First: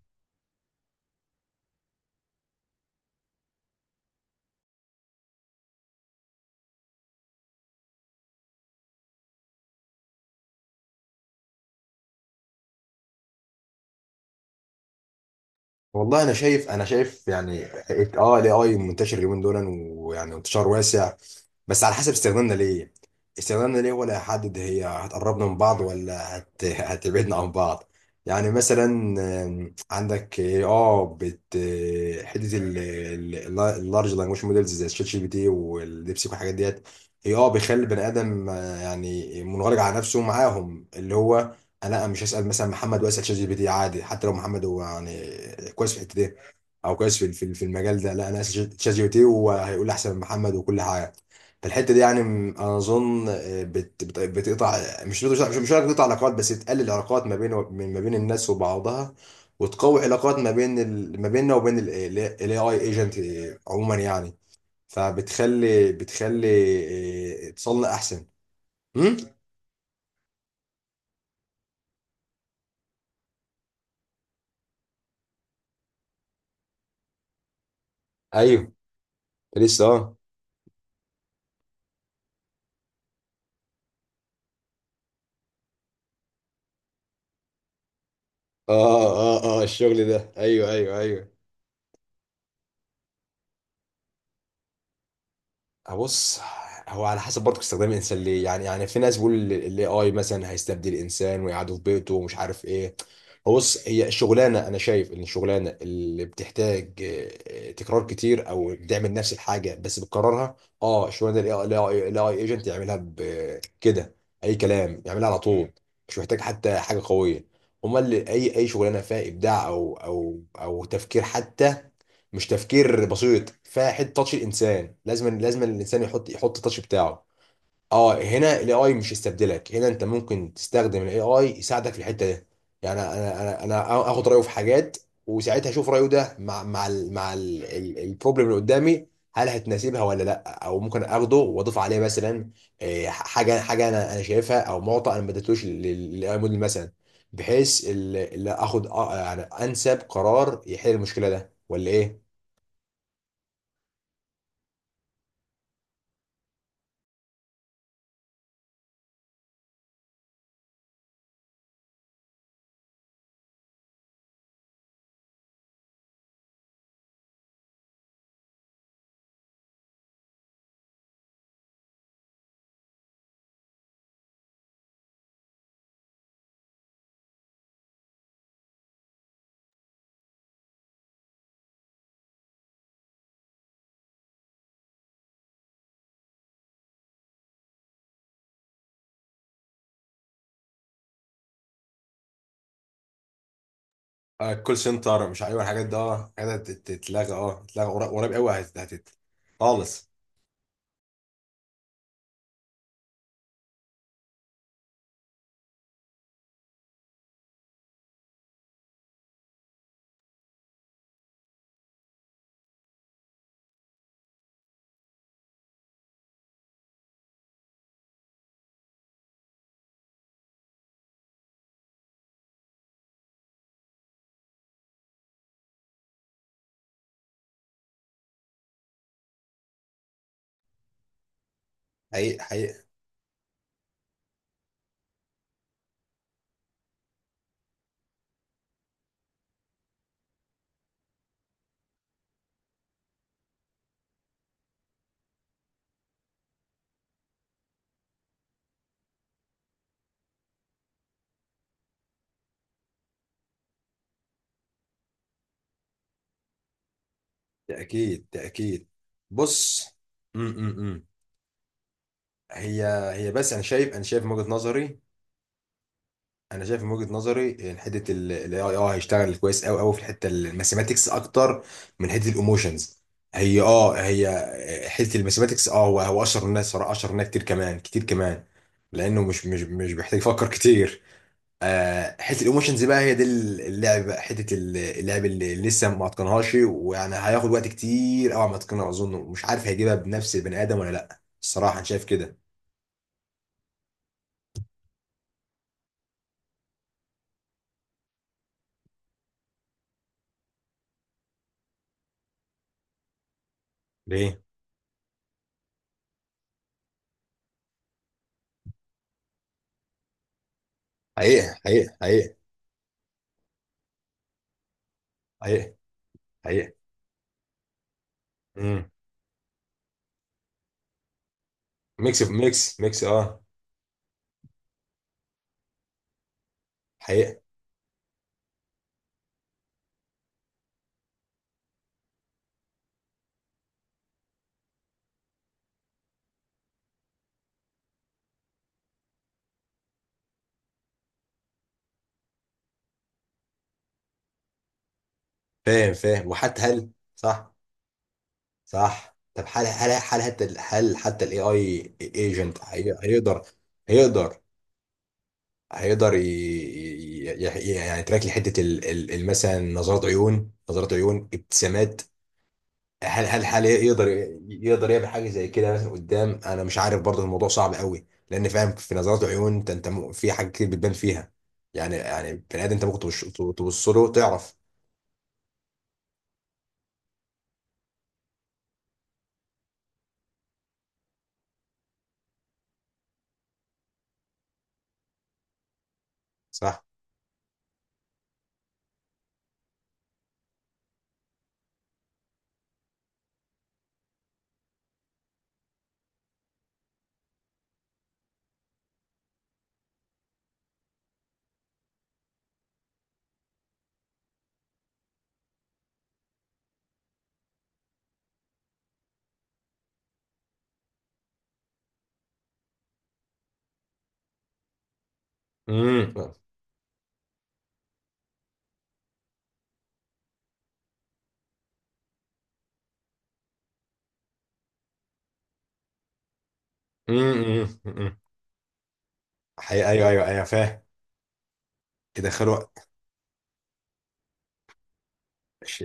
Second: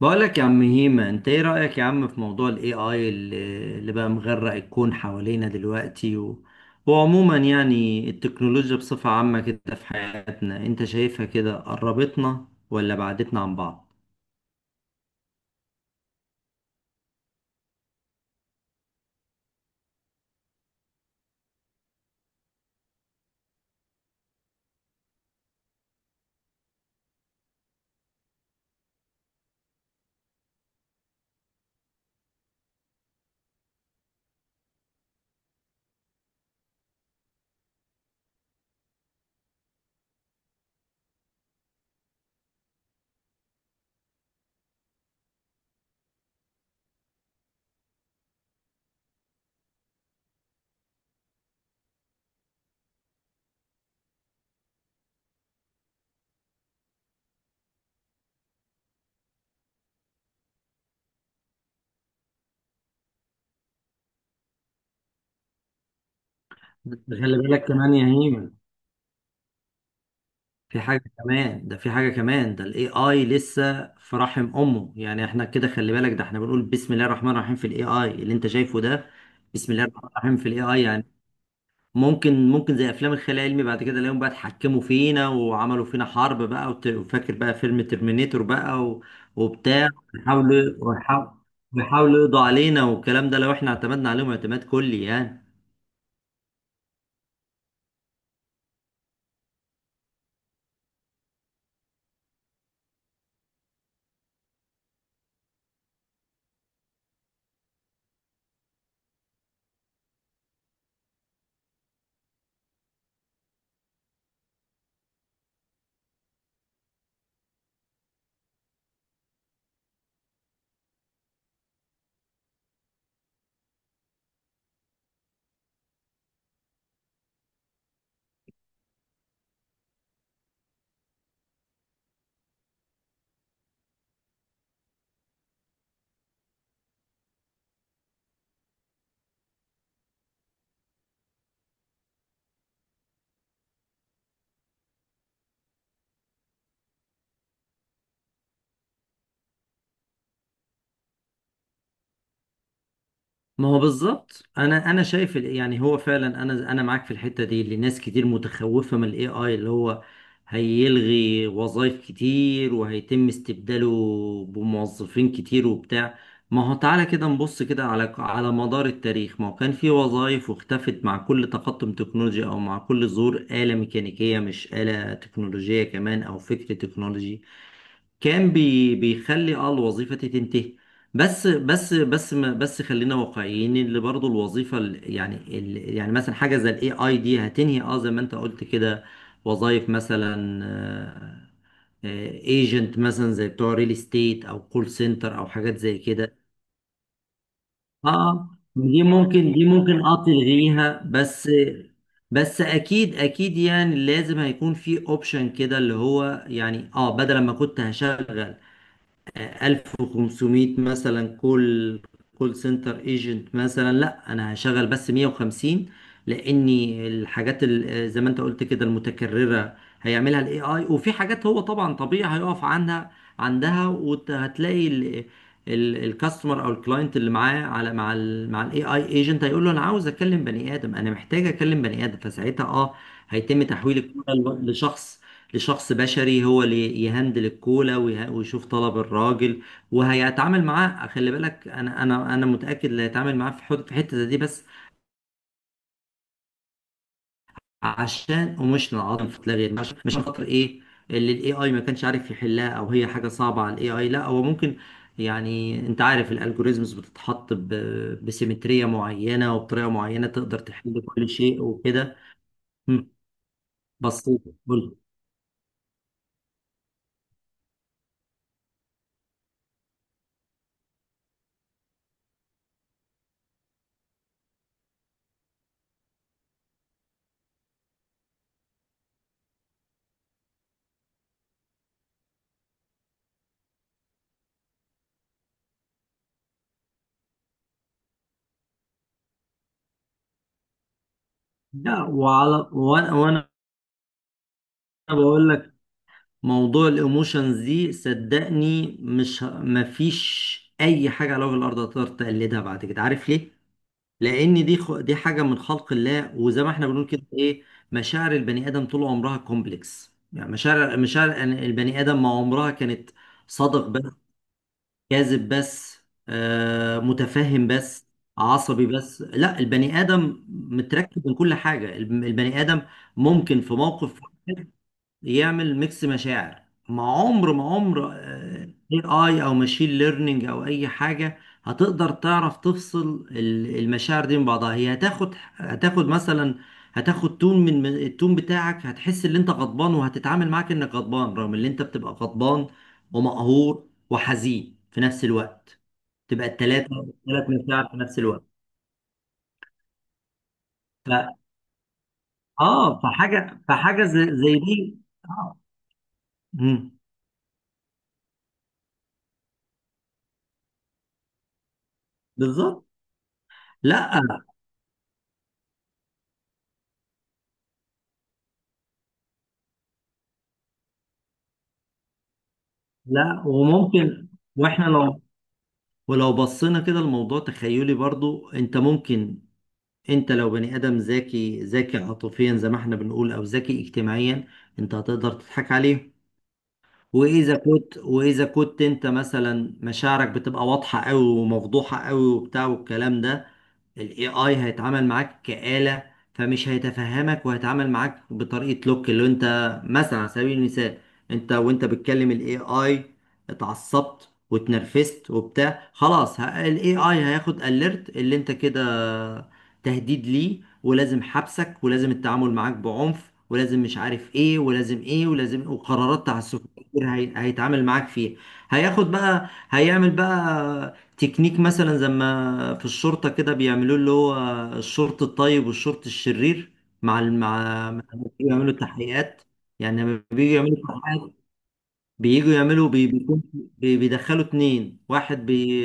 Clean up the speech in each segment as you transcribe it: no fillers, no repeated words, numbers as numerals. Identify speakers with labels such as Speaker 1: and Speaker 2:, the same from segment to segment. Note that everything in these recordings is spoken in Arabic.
Speaker 1: بقولك يا عم هيما، انت ايه رأيك يا عم في موضوع الاي اي اللي بقى مغرق الكون حوالينا دلوقتي وعموما يعني التكنولوجيا بصفة عامة كده في حياتنا، انت شايفها كده قربتنا ولا بعدتنا عن بعض؟
Speaker 2: والله انا شايف، يعني، الاي اي منتشر اليومين دول، ويعني انتشار واسع. بس على حسب استخدامنا ليه، ولا هيحدد، هي هتقربنا من بعض ولا هتبعدنا عن بعض. يعني مثلا، عندك اه بت آه، حته اللارج لانجوج موديلز زي الشات جي بي تي والديبسيك والحاجات ديت. هي بيخلي البني ادم يعني منغلق على نفسه معاهم، اللي هو لا، مش هسأل مثلا محمد واسأل شات جي بي تي عادي، حتى لو محمد هو يعني كويس في الحتة دي، او كويس في المجال ده. لا، انا هسأل شات جي بي تي وهيقول لي احسن من محمد وكل حاجة. فالحتة دي يعني، انا اظن بت بت بتقطع. مش هقول لك بتقطع علاقات، بس تقلل العلاقات ما بين، الناس وبعضها، وتقوي علاقات ما بين ما بيننا وبين الاي اي ايجنت، عموما يعني. بتخلي
Speaker 1: بس خلي بالك
Speaker 2: اتصالنا
Speaker 1: كمان يا
Speaker 2: احسن.
Speaker 1: هيمن،
Speaker 2: امم.
Speaker 1: في حاجة كمان ده الاي اي لسه في رحم امه. يعني احنا كده خلي بالك، ده احنا بنقول بسم الله الرحمن الرحيم في الاي اي اللي انت
Speaker 2: ايوه.
Speaker 1: شايفه ده، بسم
Speaker 2: لسه،
Speaker 1: الله الرحمن
Speaker 2: اه.
Speaker 1: الرحيم في الاي اي. يعني ممكن زي افلام الخيال العلمي بعد كده الاقيهم بقى اتحكموا فينا وعملوا فينا حرب بقى، وفاكر بقى فيلم ترمينيتور بقى
Speaker 2: اه، اه، اه،
Speaker 1: وبتاع،
Speaker 2: الشغل ده، ايوه،
Speaker 1: ويحاولوا
Speaker 2: ايوه، ايوه.
Speaker 1: ويحاولوا، ويحاولوا يقضوا علينا والكلام ده، لو احنا اعتمدنا عليهم اعتماد كلي يعني.
Speaker 2: بص. هو على حسب برضه استخدام الانسان ليه، يعني في ناس بيقول الاي اي مثلا هيستبدل الانسان ويقعدوا في بيته ومش عارف ايه. هو بص، هي الشغلانه، انا شايف ان الشغلانه اللي بتحتاج تكرار كتير، او بتعمل نفس الحاجه بس بتكررها، اه الشغلانه دي الاي اي ايجنت يعملها كده. اي كلام، يعملها على طول. مش محتاج حتى حاجه قويه. امال اي اي شغلانه فيها ابداع او تفكير، حتى مش تفكير بسيط، فيها حته تاتش الانسان، لازم الانسان يحط التاتش بتاعه. اه هنا الاي اي مش يستبدلك، هنا انت ممكن تستخدم الاي اي يساعدك في الحته دي. يعني انا اخد رايه في حاجات، وساعتها اشوف رايه ده مع البروبلم اللي قدامي، هل هتناسبها ولا لا، او ممكن اخده واضيف عليه مثلا حاجه انا شايفها، او معطى انا ما اديتوش للاي موديل مثلا، بحيث اللي اخد يعني انسب قرار يحل المشكله ده ولا ايه.
Speaker 1: ما هو بالظبط، انا شايف يعني هو فعلا انا معاك في الحته دي، اللي ناس كتير متخوفه من الاي اي، اللي هو هيلغي وظائف كتير وهيتم استبداله بموظفين كتير وبتاع. ما هو تعالى كده نبص كده على مدار التاريخ، ما هو كان في وظائف واختفت مع كل تقدم تكنولوجي، او مع كل ظهور آلة ميكانيكيه، مش آلة تكنولوجيه كمان، او فكر تكنولوجي كان بيخلي الوظيفة تنتهي. بس بس بس ما بس خلينا واقعيين، اللي برضو الوظيفة يعني يعني مثلا حاجة زي الاي اي دي هتنهي، زي ما انت قلت كده، وظائف مثلا، ايجنت مثلا زي بتوع ريل استيت، او
Speaker 2: الكول
Speaker 1: كول
Speaker 2: سنتر،
Speaker 1: سنتر،
Speaker 2: مش
Speaker 1: او
Speaker 2: عارف
Speaker 1: حاجات
Speaker 2: الحاجات ده،
Speaker 1: زي كده.
Speaker 2: الحاجات دي تتلغى، تتلغى، قريب
Speaker 1: اه
Speaker 2: قوي، هت-
Speaker 1: دي
Speaker 2: هتت
Speaker 1: ممكن دي ممكن
Speaker 2: خالص.
Speaker 1: تلغيها، بس بس اكيد اكيد يعني لازم هيكون في اوبشن كده، اللي هو يعني، بدل ما كنت هشغل 1500 مثلا كول سنتر ايجنت مثلا، لا انا هشغل بس 150، لاني الحاجات زي ما انت قلت كده المتكررة هيعملها الاي اي. وفي حاجات هو طبعا طبيعي هيقف عندها، وهتلاقي الكاستمر او الكلاينت اللي معاه على مع الاي اي ايجنت هيقول له انا عاوز اكلم بني ادم، انا محتاج اكلم بني ادم.
Speaker 2: حقيقي،
Speaker 1: فساعتها
Speaker 2: حقيقي.
Speaker 1: هيتم تحويل الكوره لشخص بشري، هو اللي يهندل الكولا ويشوف طلب الراجل وهيتعامل معاه. خلي بالك، انا متاكد اللي هيتعامل معاه في في الحته دي بس عشان ايموشنال عدم فتلاغي، مش عشان خاطر ايه؟ اللي الاي اي ما كانش عارف يحلها، او هي حاجه صعبه على الاي اي. لا، هو ممكن، يعني انت عارف الالجوريزمز بتتحط
Speaker 2: تأكيد،
Speaker 1: بسيمتريه
Speaker 2: تأكيد.
Speaker 1: معينه
Speaker 2: بص.
Speaker 1: وبطريقه معينه، تقدر تحل
Speaker 2: امم
Speaker 1: كل شيء وكده.
Speaker 2: هي
Speaker 1: مم.
Speaker 2: هي، بس انا شايف من
Speaker 1: بسيط.
Speaker 2: وجهة
Speaker 1: قول.
Speaker 2: نظري، انا شايف من وجهة نظري ان حته الاي اي هيشتغل كويس قوي قوي في الحته الماثيماتكس اكتر من حته الايموشنز. هي حته الماثيماتكس، هو اشهر الناس صراحه، اشهر الناس كتير كمان، كتير كمان، لانه مش بيحتاج يفكر كتير. حته الايموشنز بقى، هي دي اللعب بقى، حته اللعب اللي لسه ما اتقنهاش، ويعني هياخد وقت كتير قوي ما اتقنها، اظن مش عارف هيجيبها بنفس البني ادم ولا لا، الصراحه انا
Speaker 1: لا،
Speaker 2: شايف كده.
Speaker 1: وانا بقول لك، موضوع الايموشنز دي صدقني، مش ه- مفيش اي حاجه على وجه الارض هتقدر تقلدها بعد كده. عارف ليه؟
Speaker 2: ليه؟
Speaker 1: لان دي حاجه من خلق الله، وزي ما احنا بنقول كده ايه، مشاعر البني ادم طول عمرها كومبلكس. يعني مشاعر
Speaker 2: حقيقه، حقيقه،
Speaker 1: البني ادم ما
Speaker 2: حقيقه.
Speaker 1: عمرها كانت صادق بس، كاذب
Speaker 2: حقيقه،
Speaker 1: بس،
Speaker 2: حقيقه.
Speaker 1: متفهم بس، عصبي
Speaker 2: امم
Speaker 1: بس. لا، البني ادم متركب من كل حاجه.
Speaker 2: ميكس،
Speaker 1: البني
Speaker 2: ميكس،
Speaker 1: ادم
Speaker 2: ميكس، اه.
Speaker 1: ممكن في موقف يعمل ميكس مشاعر. ما
Speaker 2: حقيقه.
Speaker 1: عمر ما عمر اي اي او ماشين ليرنينج او اي حاجه هتقدر تعرف تفصل المشاعر دي من بعضها. هي هتاخد مثلا، هتاخد تون من التون بتاعك، هتحس ان انت غضبان وهتتعامل معاك انك غضبان، رغم ان انت بتبقى غضبان ومقهور وحزين في نفس الوقت.
Speaker 2: فاهم، فاهم.
Speaker 1: تبقى
Speaker 2: وحتى
Speaker 1: التلاتة،
Speaker 2: هل؟ صح،
Speaker 1: مشاعر في نفس الوقت.
Speaker 2: صح. طب هل
Speaker 1: ف...
Speaker 2: حتى الاي اي ايجنت
Speaker 1: اه
Speaker 2: هيقدر
Speaker 1: فحاجه
Speaker 2: هيقدر
Speaker 1: زي دي. اه.
Speaker 2: هيقدر
Speaker 1: مم.
Speaker 2: يعني يتراك لي حته، مثلا نظرات عيون، نظرات عيون، ابتسامات؟
Speaker 1: بالظبط.
Speaker 2: هل يقدر؟
Speaker 1: لا.
Speaker 2: يعمل حاجه زي كده مثلا قدام؟ انا مش عارف برضه، الموضوع صعب قوي، لان فاهم في نظرات العيون، انت، في حاجات كتير بتبان فيها. يعني بني ادم انت ممكن تبص،
Speaker 1: لا،
Speaker 2: تبص له
Speaker 1: وممكن،
Speaker 2: تعرف.
Speaker 1: واحنا لو، ولو بصينا كده الموضوع تخيلي برضو. انت لو بني ادم ذكي ذكي عاطفيا زي ما احنا بنقول، او ذكي اجتماعيا، انت هتقدر تضحك عليه.
Speaker 2: صح.
Speaker 1: واذا كنت انت مثلا مشاعرك بتبقى واضحه قوي ومفضوحه قوي وبتاع والكلام ده، الاي اي هيتعامل معاك كآلة، فمش هيتفهمك، وهيتعامل معاك بطريقة لوك اللي انت مثلا. على سبيل المثال، انت وانت بتكلم الاي اي، اتعصبت واتنرفزت وبتاع، خلاص الاي اي هياخد اليرت اللي انت كده تهديد ليه، ولازم حبسك، ولازم التعامل معاك بعنف، ولازم مش عارف ايه، ولازم ايه، ولازم
Speaker 2: امم،
Speaker 1: وقرارات تعسفيه كتير هيتعامل معاك فيه. هياخد بقى هيعمل بقى تكنيك، مثلا زي ما في الشرطة كده بيعملوه، اللي هو الشرط الطيب والشرط الشرير. مع ال...
Speaker 2: امم،
Speaker 1: مع مع-
Speaker 2: امم.
Speaker 1: بيعملوا تحقيقات.
Speaker 2: حقيقة،
Speaker 1: يعني
Speaker 2: ايوه،
Speaker 1: لما
Speaker 2: ايوه، ايوه،
Speaker 1: بييجوا يعملوا
Speaker 2: فاهم.
Speaker 1: تحقيقات،
Speaker 2: يدخلوا
Speaker 1: بيدخلوا اتنين،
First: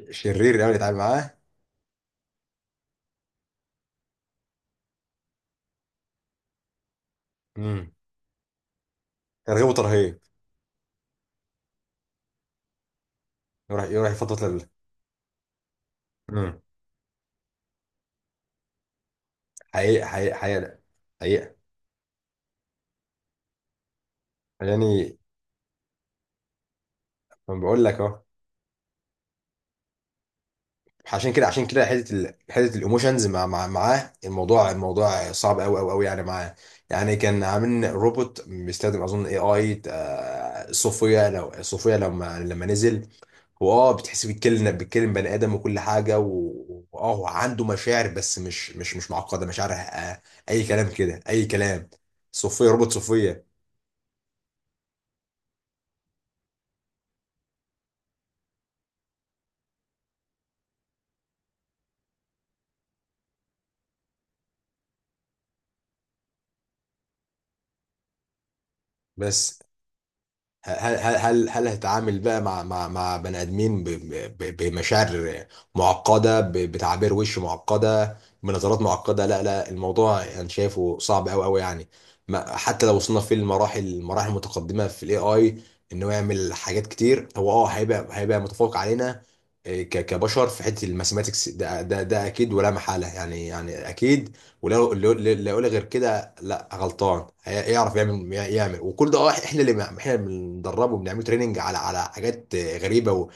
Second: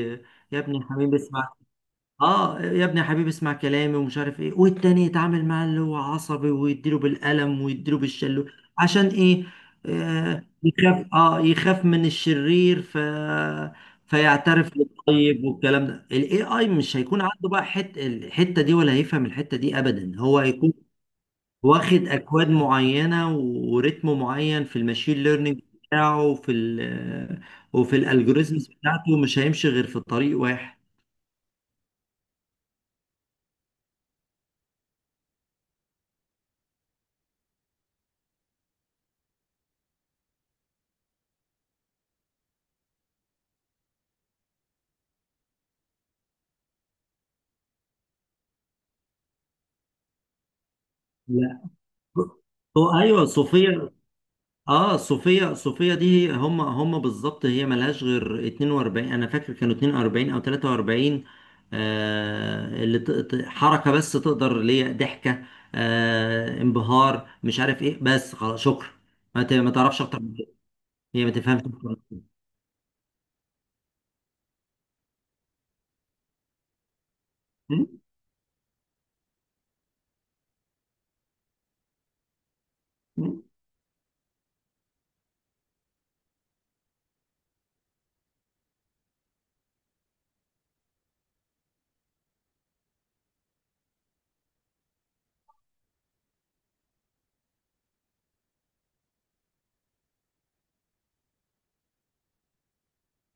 Speaker 1: يا
Speaker 2: شرير قوي
Speaker 1: ابني
Speaker 2: يتعامل
Speaker 1: الحميد
Speaker 2: معاه.
Speaker 1: اسمع، اه يا ابني يا حبيبي اسمع كلامي ومش عارف ايه. والتاني يتعامل معاه اللي هو عصبي، ويديله بالقلم
Speaker 2: امم
Speaker 1: ويديله بالشلو. عشان ايه؟
Speaker 2: ترغيب وترهيب.
Speaker 1: يخاف، يخاف من الشرير،
Speaker 2: يروح، يفضل.
Speaker 1: فيعترف للطيب والكلام ده. الاي اي مش هيكون عنده بقى الحته دي، ولا هيفهم الحته دي
Speaker 2: حقيقة،
Speaker 1: ابدا.
Speaker 2: حقيقة،
Speaker 1: هو هيكون
Speaker 2: حقيقة، حقيقة.
Speaker 1: واخد اكواد معينه وريتم معين في
Speaker 2: يعني،
Speaker 1: الماشين ليرنينج بتاعه،
Speaker 2: ما بقول لك
Speaker 1: وفي
Speaker 2: اهو.
Speaker 1: الالجوريزمز بتاعته مش هيمشي غير في طريق واحد.
Speaker 2: عشان كده حته حته الايموشنز، مع... مع معاه الموضوع صعب قوي قوي قوي يعني معاه. يعني كان عاملين روبوت بيستخدم اظن اي اي، صوفيا. لو صوفيا لما نزل، هو بتحس بيتكلم، بني ادم وكل حاجه، و- واه هو عنده مشاعر، بس مش معقده مشاعر، اي كلام كده، اي
Speaker 1: لا.
Speaker 2: كلام. صوفيا، روبوت
Speaker 1: هو ايوه،
Speaker 2: صوفيا.
Speaker 1: صوفيا. صوفيا دي، هم بالظبط، هي ملهاش غير 42، انا فاكر كانوا 42 او 43، اللي حركه بس تقدر، اللي هي ضحكه، انبهار، مش عارف ايه، بس خلاص شكرا.
Speaker 2: بس
Speaker 1: ما تعرفش اكتر من كده، هي ما تفهمش
Speaker 2: هل هتعامل بقى مع مع مع بني ادمين، بمشاعر معقده، بتعابير وش معقده، بنظرات معقده؟ لا، لا، الموضوع انا شايفه صعب قوي قوي يعني. ما حتى لو وصلنا في المراحل، المتقدمه في الاي اي، ان هو يعمل حاجات كتير، هو هيبقى، متفوق علينا، كبشر في حته الماثيماتكس، ده اكيد ولا محاله، يعني اكيد. ولا اللي يقول غير كده، لا، غلطان. يعرف يعمل، وكل ده، احنا اللي بندربه، بنعمله تريننج على حاجات غريبه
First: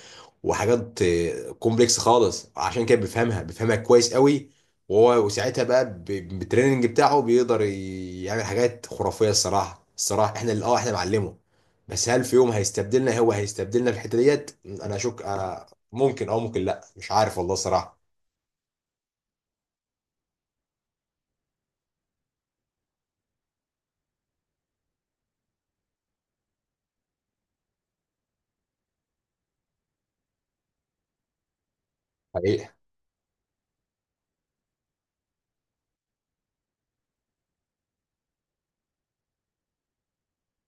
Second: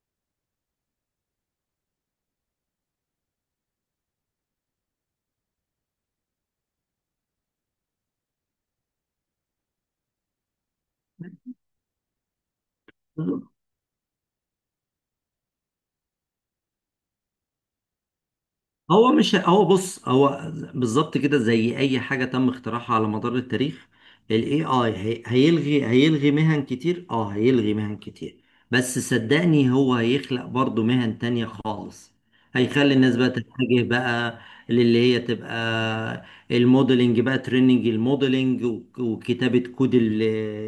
Speaker 2: وحاجات كومبلكس خالص، عشان كده بيفهمها، كويس قوي. وساعتها بقى، بالتريننج بتاعه بيقدر يعمل حاجات خرافيه. الصراحه، احنا اللي، احنا بنعلمه. بس هل في يوم هيستبدلنا؟ هو
Speaker 1: أكتر.
Speaker 2: هيستبدلنا في الحته ديت، انا اشك، أنا. ممكن او ممكن لا، مش عارف والله صراحه.
Speaker 1: هو مش هو بص هو بالظبط كده، زي اي حاجه تم اختراعها على مدار التاريخ، الاي اي هيلغي مهن كتير، هيلغي مهن كتير، بس صدقني هو هيخلق برضو مهن تانية خالص.
Speaker 2: حقيقة.
Speaker 1: هيخلي الناس بقى تتجه بقى للي هي تبقى الموديلنج، بقى تريننج الموديلنج وكتابة كود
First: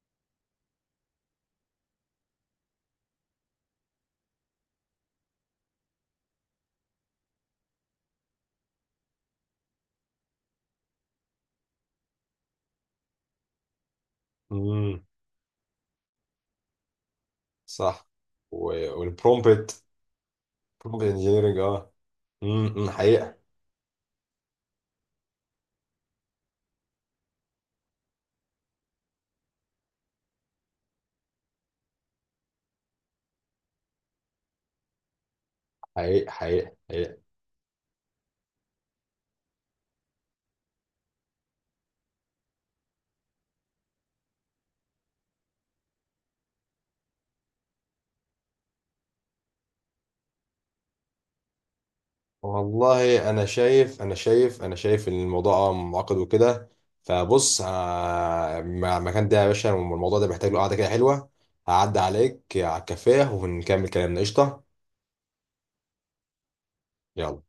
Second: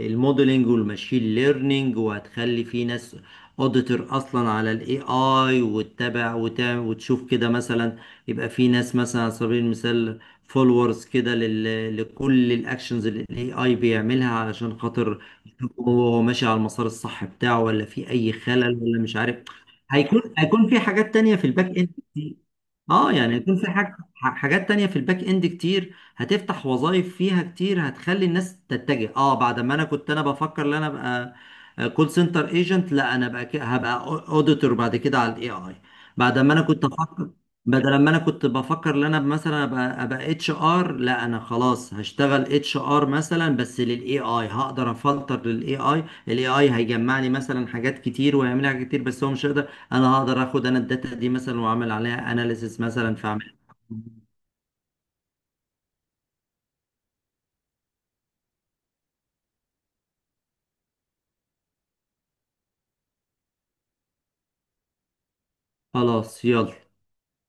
Speaker 1: الموديلنج والماشين ليرنينج. وهتخلي في ناس اوديتور اصلا على الاي اي، وتتابع وتعمل وتشوف كده مثلا، يبقى في ناس مثلا على سبيل المثال فولورز كده لكل الاكشنز اللي الاي اي بيعملها علشان
Speaker 2: امم.
Speaker 1: خاطر يشوف هو ماشي على المسار الصح بتاعه، ولا
Speaker 2: صح.
Speaker 1: في اي خلل، ولا مش عارف.
Speaker 2: والبرومبت،
Speaker 1: هيكون في
Speaker 2: برومبت
Speaker 1: حاجات تانية في
Speaker 2: انجينيرنج.
Speaker 1: الباك اند.
Speaker 2: اه امم، إمم،
Speaker 1: اه يعني
Speaker 2: حقيقة.
Speaker 1: يكون في حاجات تانية في الباك اند كتير، هتفتح وظائف فيها كتير، هتخلي الناس تتجه. اه بعد ما انا كنت بفكر ان انا ابقى كول سنتر ايجنت، لا انا بقى هبقى اوديتور بعد كده على الاي اي.
Speaker 2: حقيقة،
Speaker 1: بعد ما انا
Speaker 2: حقيقة،
Speaker 1: كنت
Speaker 2: حقيقة.
Speaker 1: افكر بدل ما انا كنت بفكر ان انا مثلا ابقى اتش ار، لا انا خلاص هشتغل اتش ار مثلا. بس للاي اي هقدر افلتر، للاي اي الاي اي هيجمعني مثلا حاجات كتير ويعمل لي حاجات كتير، بس هو مش هيقدر. انا هقدر اخد انا الداتا دي مثلا واعمل عليها اناليسيس مثلا
Speaker 2: والله انا
Speaker 1: فاعمل.
Speaker 2: شايف، انا شايف ان الموضوع معقد وكده. فبص، مع المكان ده يا باشا، الموضوع ده محتاج له قعدة كده حلوة. هعدي عليك على الكافيه ونكمل كلامنا. قشطة.
Speaker 1: خلاص يلا.
Speaker 2: يلا.